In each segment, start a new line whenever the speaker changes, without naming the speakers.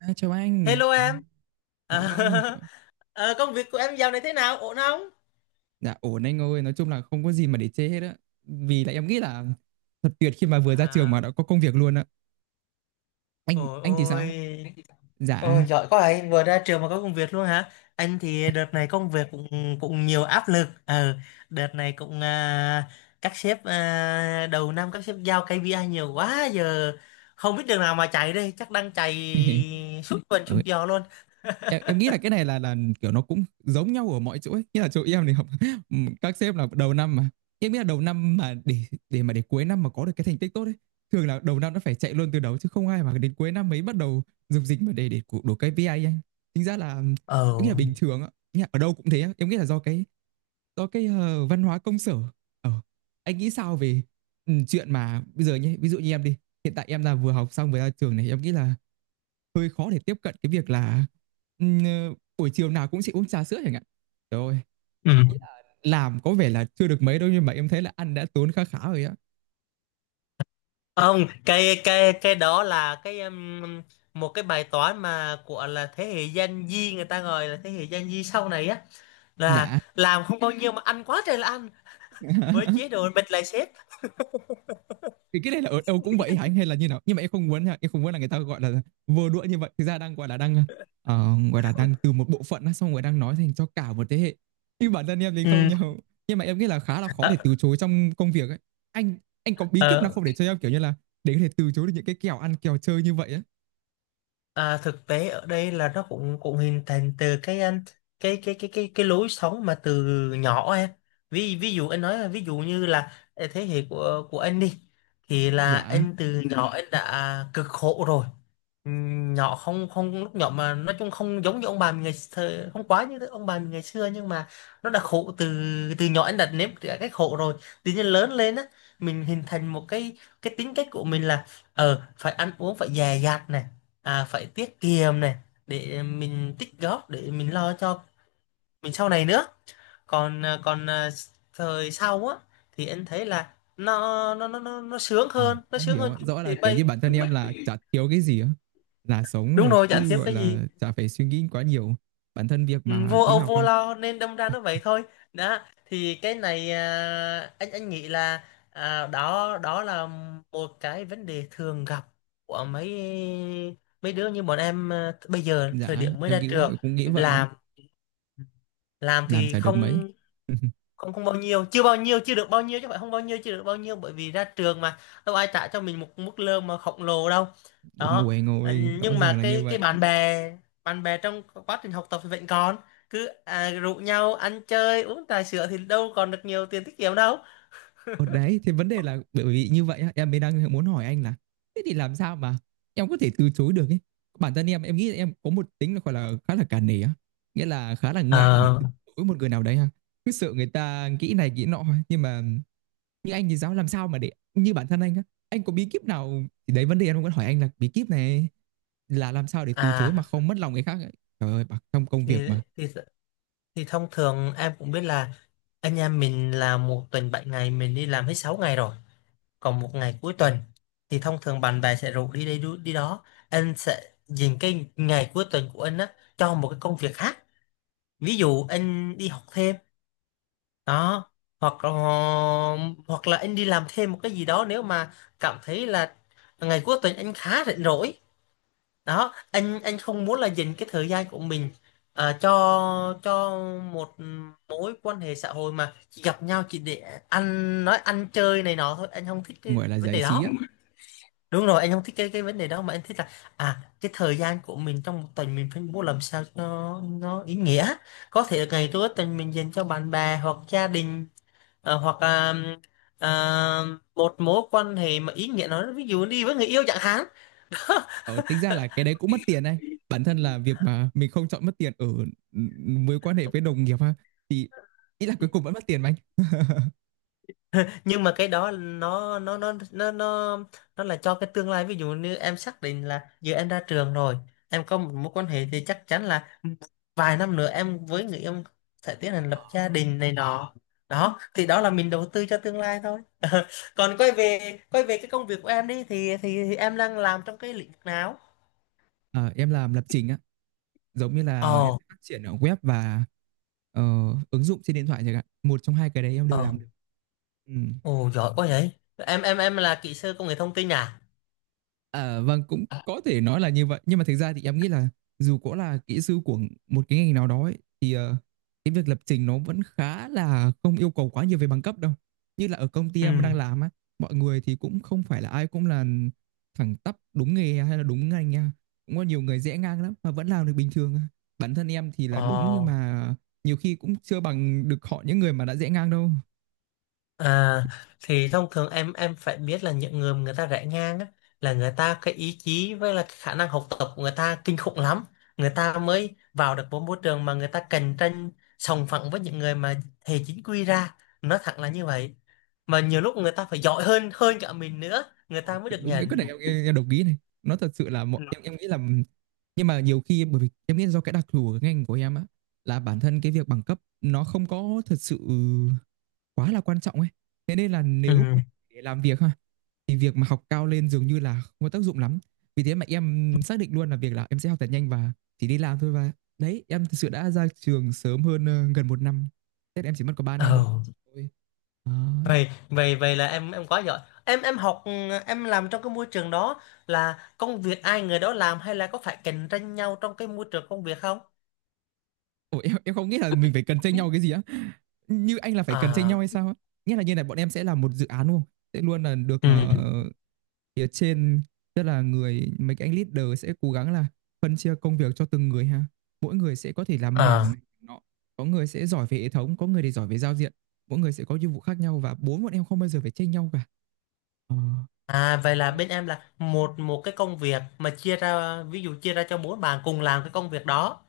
À, chào anh.
Hello em.
Dạ
À,
vâng.
công việc của em dạo này thế nào? Ổn không?
Dạ ổn anh ơi, nói chung là không có gì mà để chê hết á. Vì là em nghĩ là thật tuyệt khi mà vừa ra trường mà
À,
đã có công việc luôn á. Anh
ôi
anh thì sao?
ôi.
Dạ.
Ôi giỏi quá anh vừa ra trường mà có công việc luôn hả? Anh thì đợt này công việc cũng cũng nhiều áp lực. Ờ, Đợt này cũng đầu năm các sếp giao KPI nhiều quá, giờ không biết đường nào mà chạy đây, chắc đang chạy suốt tuần suốt
Ừ,
giờ luôn.
em nghĩ là cái này là kiểu nó cũng giống nhau ở mọi chỗ ấy. Nghĩa là chỗ em thì học các sếp là đầu năm mà em nghĩ là đầu năm mà để mà để cuối năm mà có được cái thành tích tốt ấy, thường là đầu năm nó phải chạy luôn từ đầu chứ không ai mà đến cuối năm mới bắt đầu dục dịch mà để đổ cái KPI anh. Tính ra là em nghĩ
Ờ.
là bình thường ạ. Nghĩa là ở đâu cũng thế á. Em nghĩ là do cái văn hóa công sở. ờ, anh nghĩ sao về chuyện mà bây giờ nhé, ví dụ như em đi, hiện tại em là vừa học xong vừa ra trường này, em nghĩ là hơi khó để tiếp cận cái việc là ừm, ờ, buổi chiều nào cũng sẽ uống trà sữa chẳng hạn. Trời ơi,
Ừ.
làm có vẻ là chưa được mấy đâu nhưng mà em thấy là ăn đã tốn khá khá rồi á.
Không, cái đó là cái một cái bài toán mà của là thế hệ Gen Z, người ta gọi là thế hệ Gen Z sau này á, là
Đã
làm không bao nhiêu mà ăn quá trời là ăn, với chế độ bịt lại sếp.
thì cái này là ở đâu cũng vậy hả anh hay là như nào? Nhưng mà em không muốn nha, em không muốn là người ta, gọi là, vừa đũa như vậy, thực ra đang, gọi là, đang, gọi là, đang từ một bộ phận á, xong rồi đang nói thành cho cả một thế hệ. Nhưng bản thân em thì không
Ừ,
nhau. Nhưng mà em nghĩ là khá là khó
ờ,
để từ chối trong công việc ấy. Anh anh có bí kíp nào
ờ,
không để cho em, kiểu như là, để có thể từ chối được những cái kèo ăn kèo chơi như vậy á?
thực tế ở đây là nó cũng cũng hình thành từ cái cái lối sống mà từ nhỏ em. Ví ví dụ anh nói là, ví dụ như là thế hệ của anh đi thì là
Dạ.
anh từ Ừ. nhỏ anh đã cực khổ rồi. Nhỏ không không lúc nhỏ mà nói chung không giống như ông bà mình ngày xưa, không quá như ông bà mình ngày xưa, nhưng mà nó đã khổ từ từ nhỏ anh đã nếm trải cái khổ rồi. Tự nhiên lớn lên á, mình hình thành một cái tính cách của mình là phải ăn uống phải dè dặt này, phải tiết kiệm này, để mình tích góp để mình lo cho mình sau này nữa. Còn thời sau á thì anh thấy là nó sướng
Ờ,
hơn nó
em
sướng
hiểu
hơn
ạ.
chút
Rõ là
thì
kiểu như
bây.
bản thân em là chả thiếu cái gì á, là sống
Đúng
là
rồi, chả
cứ
thiếu
gọi
cái gì.
là chả phải suy nghĩ quá nhiều. Bản thân việc
Ừ,
mà
vô
đi
âu
học
vô
ha,
lo nên đâm ra nó vậy thôi. Đó, thì cái này anh nghĩ là đó đó là một cái vấn đề thường gặp của mấy mấy đứa như bọn em bây giờ, thời
dạ
điểm mới
em
ra
nghĩ cũng
trường.
cũng nghĩ
Đúng rồi.
vậy ạ.
Làm
Làm
thì
chả được mấy.
không không không bao nhiêu, chưa bao nhiêu, chưa được bao nhiêu, chứ không phải không bao nhiêu, chưa được bao nhiêu, bởi vì ra trường mà đâu ai trả cho mình một mức lương mà khổng lồ đâu.
Đúng,
Đó.
ngồi
Ừ.
ngồi rõ
Nhưng mà
ràng là như
cái
vậy.
bạn bè trong quá trình học tập thì vẫn còn cứ rủ nhau ăn chơi uống trà sữa, thì đâu còn được nhiều tiền tiết kiệm đâu.
Ở đấy thì vấn đề là bởi vì như vậy á, em mới đang muốn hỏi anh là thế thì làm sao mà em có thể từ chối được ấy. Bản thân em nghĩ là em có một tính là gọi là khá là cả nể á, nghĩa là khá là ngại để
Ờ,
từ chối một người nào đấy ha, cứ sợ người ta nghĩ này nghĩ nọ ấy. Nhưng mà như anh thì giáo làm sao mà để như bản thân anh á, anh có bí kíp nào thì đấy vấn đề em vẫn hỏi anh là bí kíp này, là làm sao để từ chối mà
à
không mất lòng người khác ấy. Trời ơi, trong công việc
thì
mà
thì thì thông thường em cũng biết là anh em mình là một tuần 7 ngày mình đi làm hết 6 ngày rồi. Còn một ngày cuối tuần thì thông thường bạn bè sẽ rủ đi đây đi đó. Anh sẽ dành cái ngày cuối tuần của anh á cho một cái công việc khác. Ví dụ anh đi học thêm đó, hoặc là anh đi làm thêm một cái gì đó nếu mà cảm thấy là ngày cuối tuần anh khá rảnh rỗi. Đó, anh không muốn là dành cái thời gian của mình cho cho một mối quan hệ xã hội mà chỉ gặp nhau chỉ để ăn nói, ăn chơi này nọ thôi, anh không thích cái
gọi là
vấn
giải
đề
trí
đó.
á.
Đúng rồi, anh không thích cái vấn đề đó, mà anh thích là cái thời gian của mình trong một tuần mình phải mua làm sao cho nó ý nghĩa. Có thể ngày cuối tuần mình dành cho bạn bè hoặc gia đình, hoặc à, một mối quan hệ mà ý nghĩa, nó ví dụ đi với người yêu chẳng hạn.
Ờ, Tính ra là cái đấy cũng mất tiền anh, bản thân là việc mà mình không chọn mất tiền ở ừ, mối quan hệ với đồng nghiệp ha, thì ý là cuối cùng vẫn mất tiền mà anh.
Nhưng mà cái đó nó là cho cái tương lai, ví dụ như em xác định là giờ em ra trường rồi, em có một mối quan hệ thì chắc chắn là vài năm nữa em với người yêu sẽ tiến hành
Ờ,
lập gia đình này nọ. Đó thì đó là mình đầu tư cho tương lai thôi. Còn quay về cái công việc của em đi, thì thì em đang làm trong cái lĩnh vực nào?
ờ, em làm lập trình á, giống như là em
Ồ.
sẽ phát triển ở web và ờ, ứng dụng trên điện thoại chẳng hạn, một trong hai cái đấy em
ồ
đều làm được. Ừ.
ồ giỏi quá vậy. Em là kỹ sư công nghệ thông tin à?
À, vâng cũng
À.
có thể nói là như vậy nhưng mà thực ra thì em nghĩ là dù có là kỹ sư của một cái ngành nào đó ấy, thì cái việc lập trình nó vẫn khá là không yêu cầu quá nhiều về bằng cấp đâu. Như là ở công ty em
Ừ.
đang làm á, mọi người thì cũng không phải là ai cũng là thẳng tắp đúng nghề hay là đúng ngành nha, cũng có nhiều người rẽ ngang lắm mà vẫn làm được bình thường. Bản thân em thì là
Ồ.
đúng nhưng mà nhiều khi cũng chưa bằng được họ, những người mà đã rẽ ngang đâu.
À, thì thông thường em phải biết là những người mà người ta rẽ ngang á, là người ta, cái ý chí với là cái khả năng học tập của người ta kinh khủng lắm. Người ta mới vào được một môi trường mà người ta cạnh tranh sòng phẳng với những người mà hệ chính quy ra. Nói thẳng là như vậy. Mà nhiều lúc người ta phải giỏi hơn hơn cả mình nữa, người
Ờ,
ta mới được
đúng cái
nhận.
này em đồng ý này, nó thật sự là mọi, em nghĩ là nhưng mà nhiều khi bởi vì em nghĩ do cái đặc thù của ngành của em á, là bản thân cái việc bằng cấp nó không có thật sự quá là quan trọng ấy, thế nên là nếu mà
Ừ.
để làm việc ha thì việc mà học cao lên dường như là không có tác dụng lắm. Vì thế mà em xác định luôn là việc là em sẽ học thật nhanh và chỉ đi làm thôi, và đấy em thật sự đã ra trường sớm hơn gần một năm. Tết em chỉ mất có 3 năm
Ừ.
thôi.
vậy vậy vậy là em quá giỏi. Em học em làm trong cái môi trường đó, là công việc ai người đó làm, hay là có phải cạnh tranh nhau trong cái môi trường công việc không?
Ủa, em không nghĩ là mình phải cần tranh nhau cái gì á, như anh là phải cần tranh nhau
À.
hay sao á? Nghĩa là như này, bọn em sẽ là một dự án đúng không, sẽ luôn là được
Ừ.
phía trên, tức là người mấy cái anh leader sẽ cố gắng là phân chia công việc cho từng người ha, mỗi người sẽ có thể làm mảng
à
này nọ, có người sẽ giỏi về hệ thống, có người thì giỏi về giao diện, mỗi người sẽ có nhiệm vụ khác nhau và bốn bọn em không bao giờ phải tranh nhau cả. Ờ,
à vậy là bên em là một một cái công việc mà chia ra, ví dụ chia ra cho bốn bạn cùng làm cái công việc đó,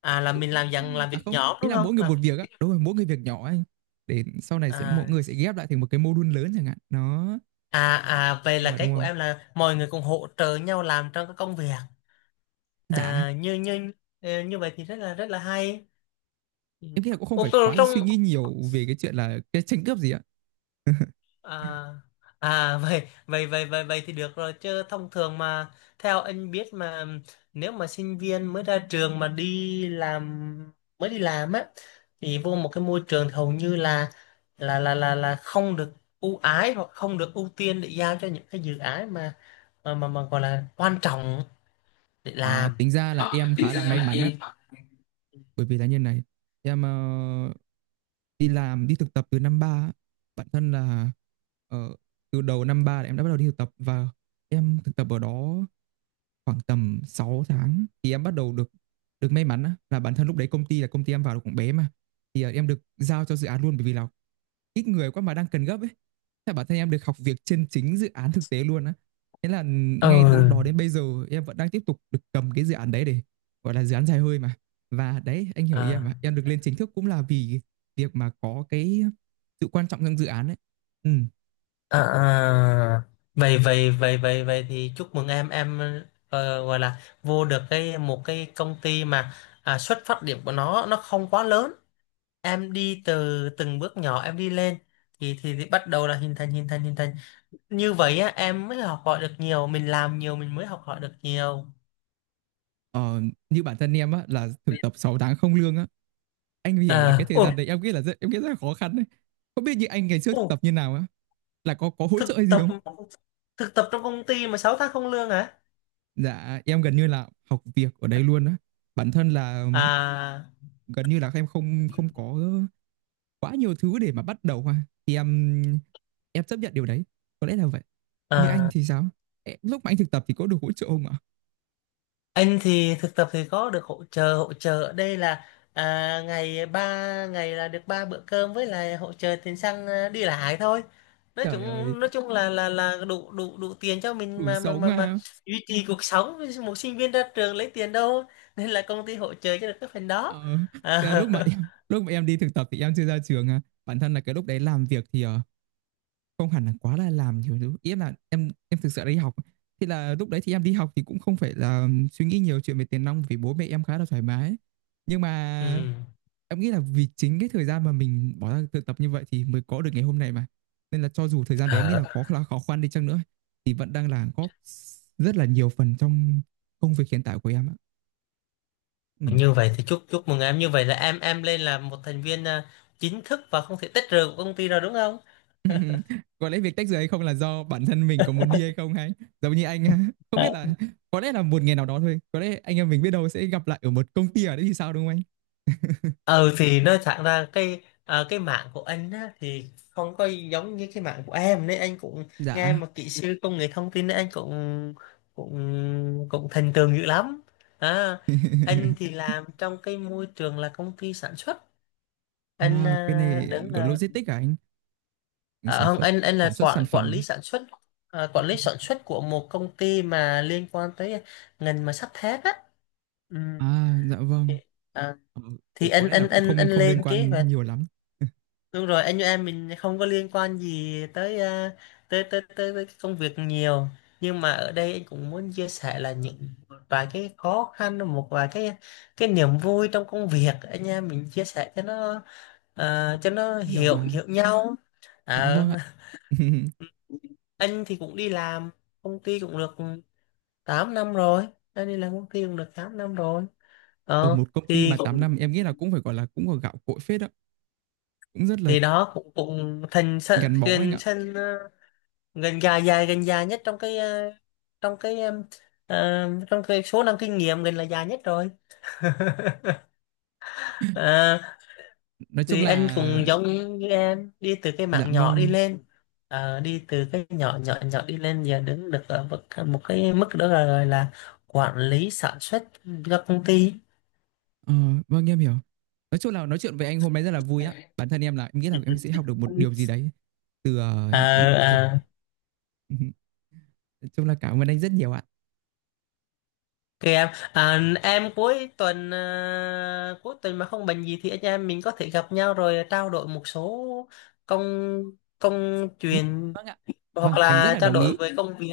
là mình
đúng.
làm dạng làm
À
việc
không,
nhóm
ý
đúng
là
không,
mỗi người
làm,
một việc á, đúng rồi, mỗi người việc nhỏ anh, để sau này sẽ mỗi
à
người sẽ ghép lại thành một cái module lớn chẳng hạn đó,
à vậy
em
là
mà đúng
cái của
không?
em là mọi người cùng hỗ trợ nhau làm trong cái công việc.
Dạ,
À, như như như vậy thì rất là hay. Ừ.
em nghĩ là cũng không
Ủa,
phải
còn
quá
trong
suy nghĩ nhiều về cái chuyện là cái tranh cướp gì ạ.
À, vậy vậy vậy vậy vậy thì được rồi, chứ thông thường mà theo anh biết mà, nếu mà sinh viên mới ra trường mà đi làm, mới đi làm á, thì vô một cái môi trường thì hầu như là không được ưu ái, hoặc không được ưu tiên để giao cho những cái dự án mà mà gọi là quan trọng để
Ờ,
làm.
tính ra là
Ờ,
em
thì
khá
ra
là may
là
mắn á,
em.
bởi vì là như này, em đi làm, đi thực tập từ năm ba á. Bản thân là ờ, từ đầu năm ba là em đã bắt đầu đi thực tập và em thực tập ở đó khoảng tầm 6 tháng thì em bắt đầu được được may mắn á, là bản thân lúc đấy công ty là công ty em vào là cũng bé mà, thì em được giao cho dự án luôn bởi vì là ít người quá mà đang cần gấp ấy, thế bản thân em được học việc trên chính dự án thực tế luôn á, thế là ngay từ lúc
Ừ.
đó đến bây giờ em vẫn đang tiếp tục được cầm cái dự án đấy để gọi là dự án dài hơi mà, và đấy anh hiểu ý em
À.
mà, em được lên chính thức cũng là vì việc mà có cái sự quan trọng trong dự án ấy. Ừ.
À, vậy vậy vậy vậy vậy thì chúc mừng em. Gọi là vô được cái một cái công ty mà xuất phát điểm của nó không quá lớn, em đi từ từng bước nhỏ em đi lên, thì thì bắt đầu là hình thành như vậy á, em mới học hỏi được nhiều, mình làm nhiều mình mới học hỏi được nhiều.
ờ, Như bản thân em á là thực tập 6 tháng không lương á, anh hiểu là cái
À.
thời
ồ
gian đấy em nghĩ là rất, em nghĩ rất là khó khăn đấy, không biết như anh ngày trước thực
ồ
tập như nào á, là có hỗ trợ hay
thực
gì
tập,
không?
trong công ty mà 6 tháng không lương hả?
Dạ em gần như là học việc ở đây luôn á, bản thân là
à,
gần như là em không không có quá nhiều thứ để mà bắt đầu ha. Thì em chấp nhận điều đấy, có lẽ là vậy. Như anh
à
thì sao? Ê, lúc mà anh thực tập thì có được hỗ trợ không ạ?
Anh thì thực tập thì có được hỗ trợ, ở đây là à, ngày ba ngày là được 3 bữa cơm với lại hỗ trợ tiền xăng, đi lại thôi.
Trời ơi,
Nói chung là đủ, đủ tiền cho
đủ
mình mà
sống ha.
duy trì cuộc sống, một sinh viên ra trường lấy tiền đâu, nên là công ty hỗ trợ cho được cái phần đó.
Ờ, cái
à,
lúc mà em đi thực tập thì em chưa ra trường ha. Bản thân là cái lúc đấy làm việc thì không hẳn là quá là làm nhiều thứ, ý là em thực sự đi học thì là lúc đấy thì em đi học thì cũng không phải là suy nghĩ nhiều chuyện về tiền nong vì bố mẹ em khá là thoải mái, nhưng mà
ừ.
em nghĩ là vì chính cái thời gian mà mình bỏ ra tự tập như vậy thì mới có được ngày hôm nay mà, nên là cho dù thời gian đấy em nghĩ
Ờ,
là có là khó khăn đi chăng nữa thì vẫn đang là góp rất là nhiều phần trong công việc hiện tại của em ạ. Ừ.
Như vậy thì chúc chúc mừng em, như vậy là em lên là một thành viên chính thức và không thể tách rời của công ty rồi đúng không?
Ừm, có lẽ việc tách rời hay không là do bản thân mình có muốn đi hay không, hay giống như anh. Không biết là có lẽ là một ngày nào đó thôi, có lẽ anh em mình biết đâu sẽ gặp lại ở một công ty ở đấy thì sao, đúng không anh?
Ừ thì nói thẳng ra cái cái mạng của anh á, thì không có giống như cái mạng của em, nên anh cũng nghe
Dạ.
mà kỹ sư công nghệ thông tin, nên anh cũng cũng cũng thành tường dữ lắm. à, anh thì làm trong cái môi trường là công ty sản xuất, anh
À, cái này
đứng
có
là
logistics à, anh sản
không,
xuất
anh là
sản xuất sản
quản quản lý
phẩm
sản xuất, quản lý sản xuất của một công ty mà liên quan tới ngành mà sắt thép á. Ừ.
à? Dạ vâng.
à,
Ờ,
thì
có lẽ là cũng không
anh
không liên
lên kế
quan
hoạch.
nhiều lắm.
Đúng rồi, anh như em mình không có liên quan gì tới tới, tới tới tới cái công việc nhiều. Nhưng mà ở đây anh cũng muốn chia sẻ là những một vài cái khó khăn, một vài cái niềm vui trong công việc anh em mình chia sẻ cho nó, cho nó
Em hiểu
hiểu
mà.
hiểu nhau.
Dạ
Ờ,
vâng ạ.
anh thì cũng đi làm công ty cũng được 8 năm rồi. Anh đi làm công ty cũng được 8 năm rồi.
Ở
Ờ
một công ty
thì
mà 8
cũng
năm em nghĩ là cũng phải gọi là cũng có gạo cội phết đó, cũng rất là
thì đó cũng cũng thành sân,
gắn bó anh
thành
ạ,
sân ờ, gần dài nhất trong cái trong cái ờ, trong cái số năm kinh nghiệm gần là dài nhất rồi. à,
nói chung
thì
là
anh cũng giống như em, đi từ cái
dạ
mảng nhỏ đi
vâng.
lên. Ờ, đi từ cái nhỏ nhỏ nhỏ đi lên, giờ đứng được ở một cái mức đó là gọi là quản lý sản xuất cho công ty.
Ờ, vâng em hiểu. Nói chung là nói chuyện với anh hôm nay rất là vui á. Bản thân em là em nghĩ là em sẽ học được một điều gì đấy từ những cái chia sẻ.
À,
Ừ, nói chung là cảm ơn anh rất nhiều ạ.
kìa em, cuối tuần mà không bệnh gì thì anh em mình có thể gặp nhau rồi trao đổi một số công,
Ừ,
chuyện,
vâng ạ.
hoặc
Vâng, em rất
là
là
trao
đồng
đổi
ý.
về công việc.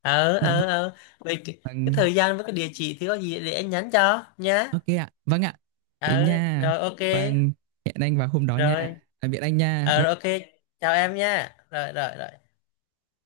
Dạ vâng.
Về cái
Vâng.
thời gian với cái địa chỉ thì có gì để anh nhắn cho nhá.
Ok ạ. Vâng ạ. Thế
Ờ
nha.
rồi, ok.
Vâng, hẹn anh vào hôm đó nha.
Rồi.
Tạm biệt anh nha.
Ờ rồi,
Bye
ok. Chào em nha. Rồi rồi rồi.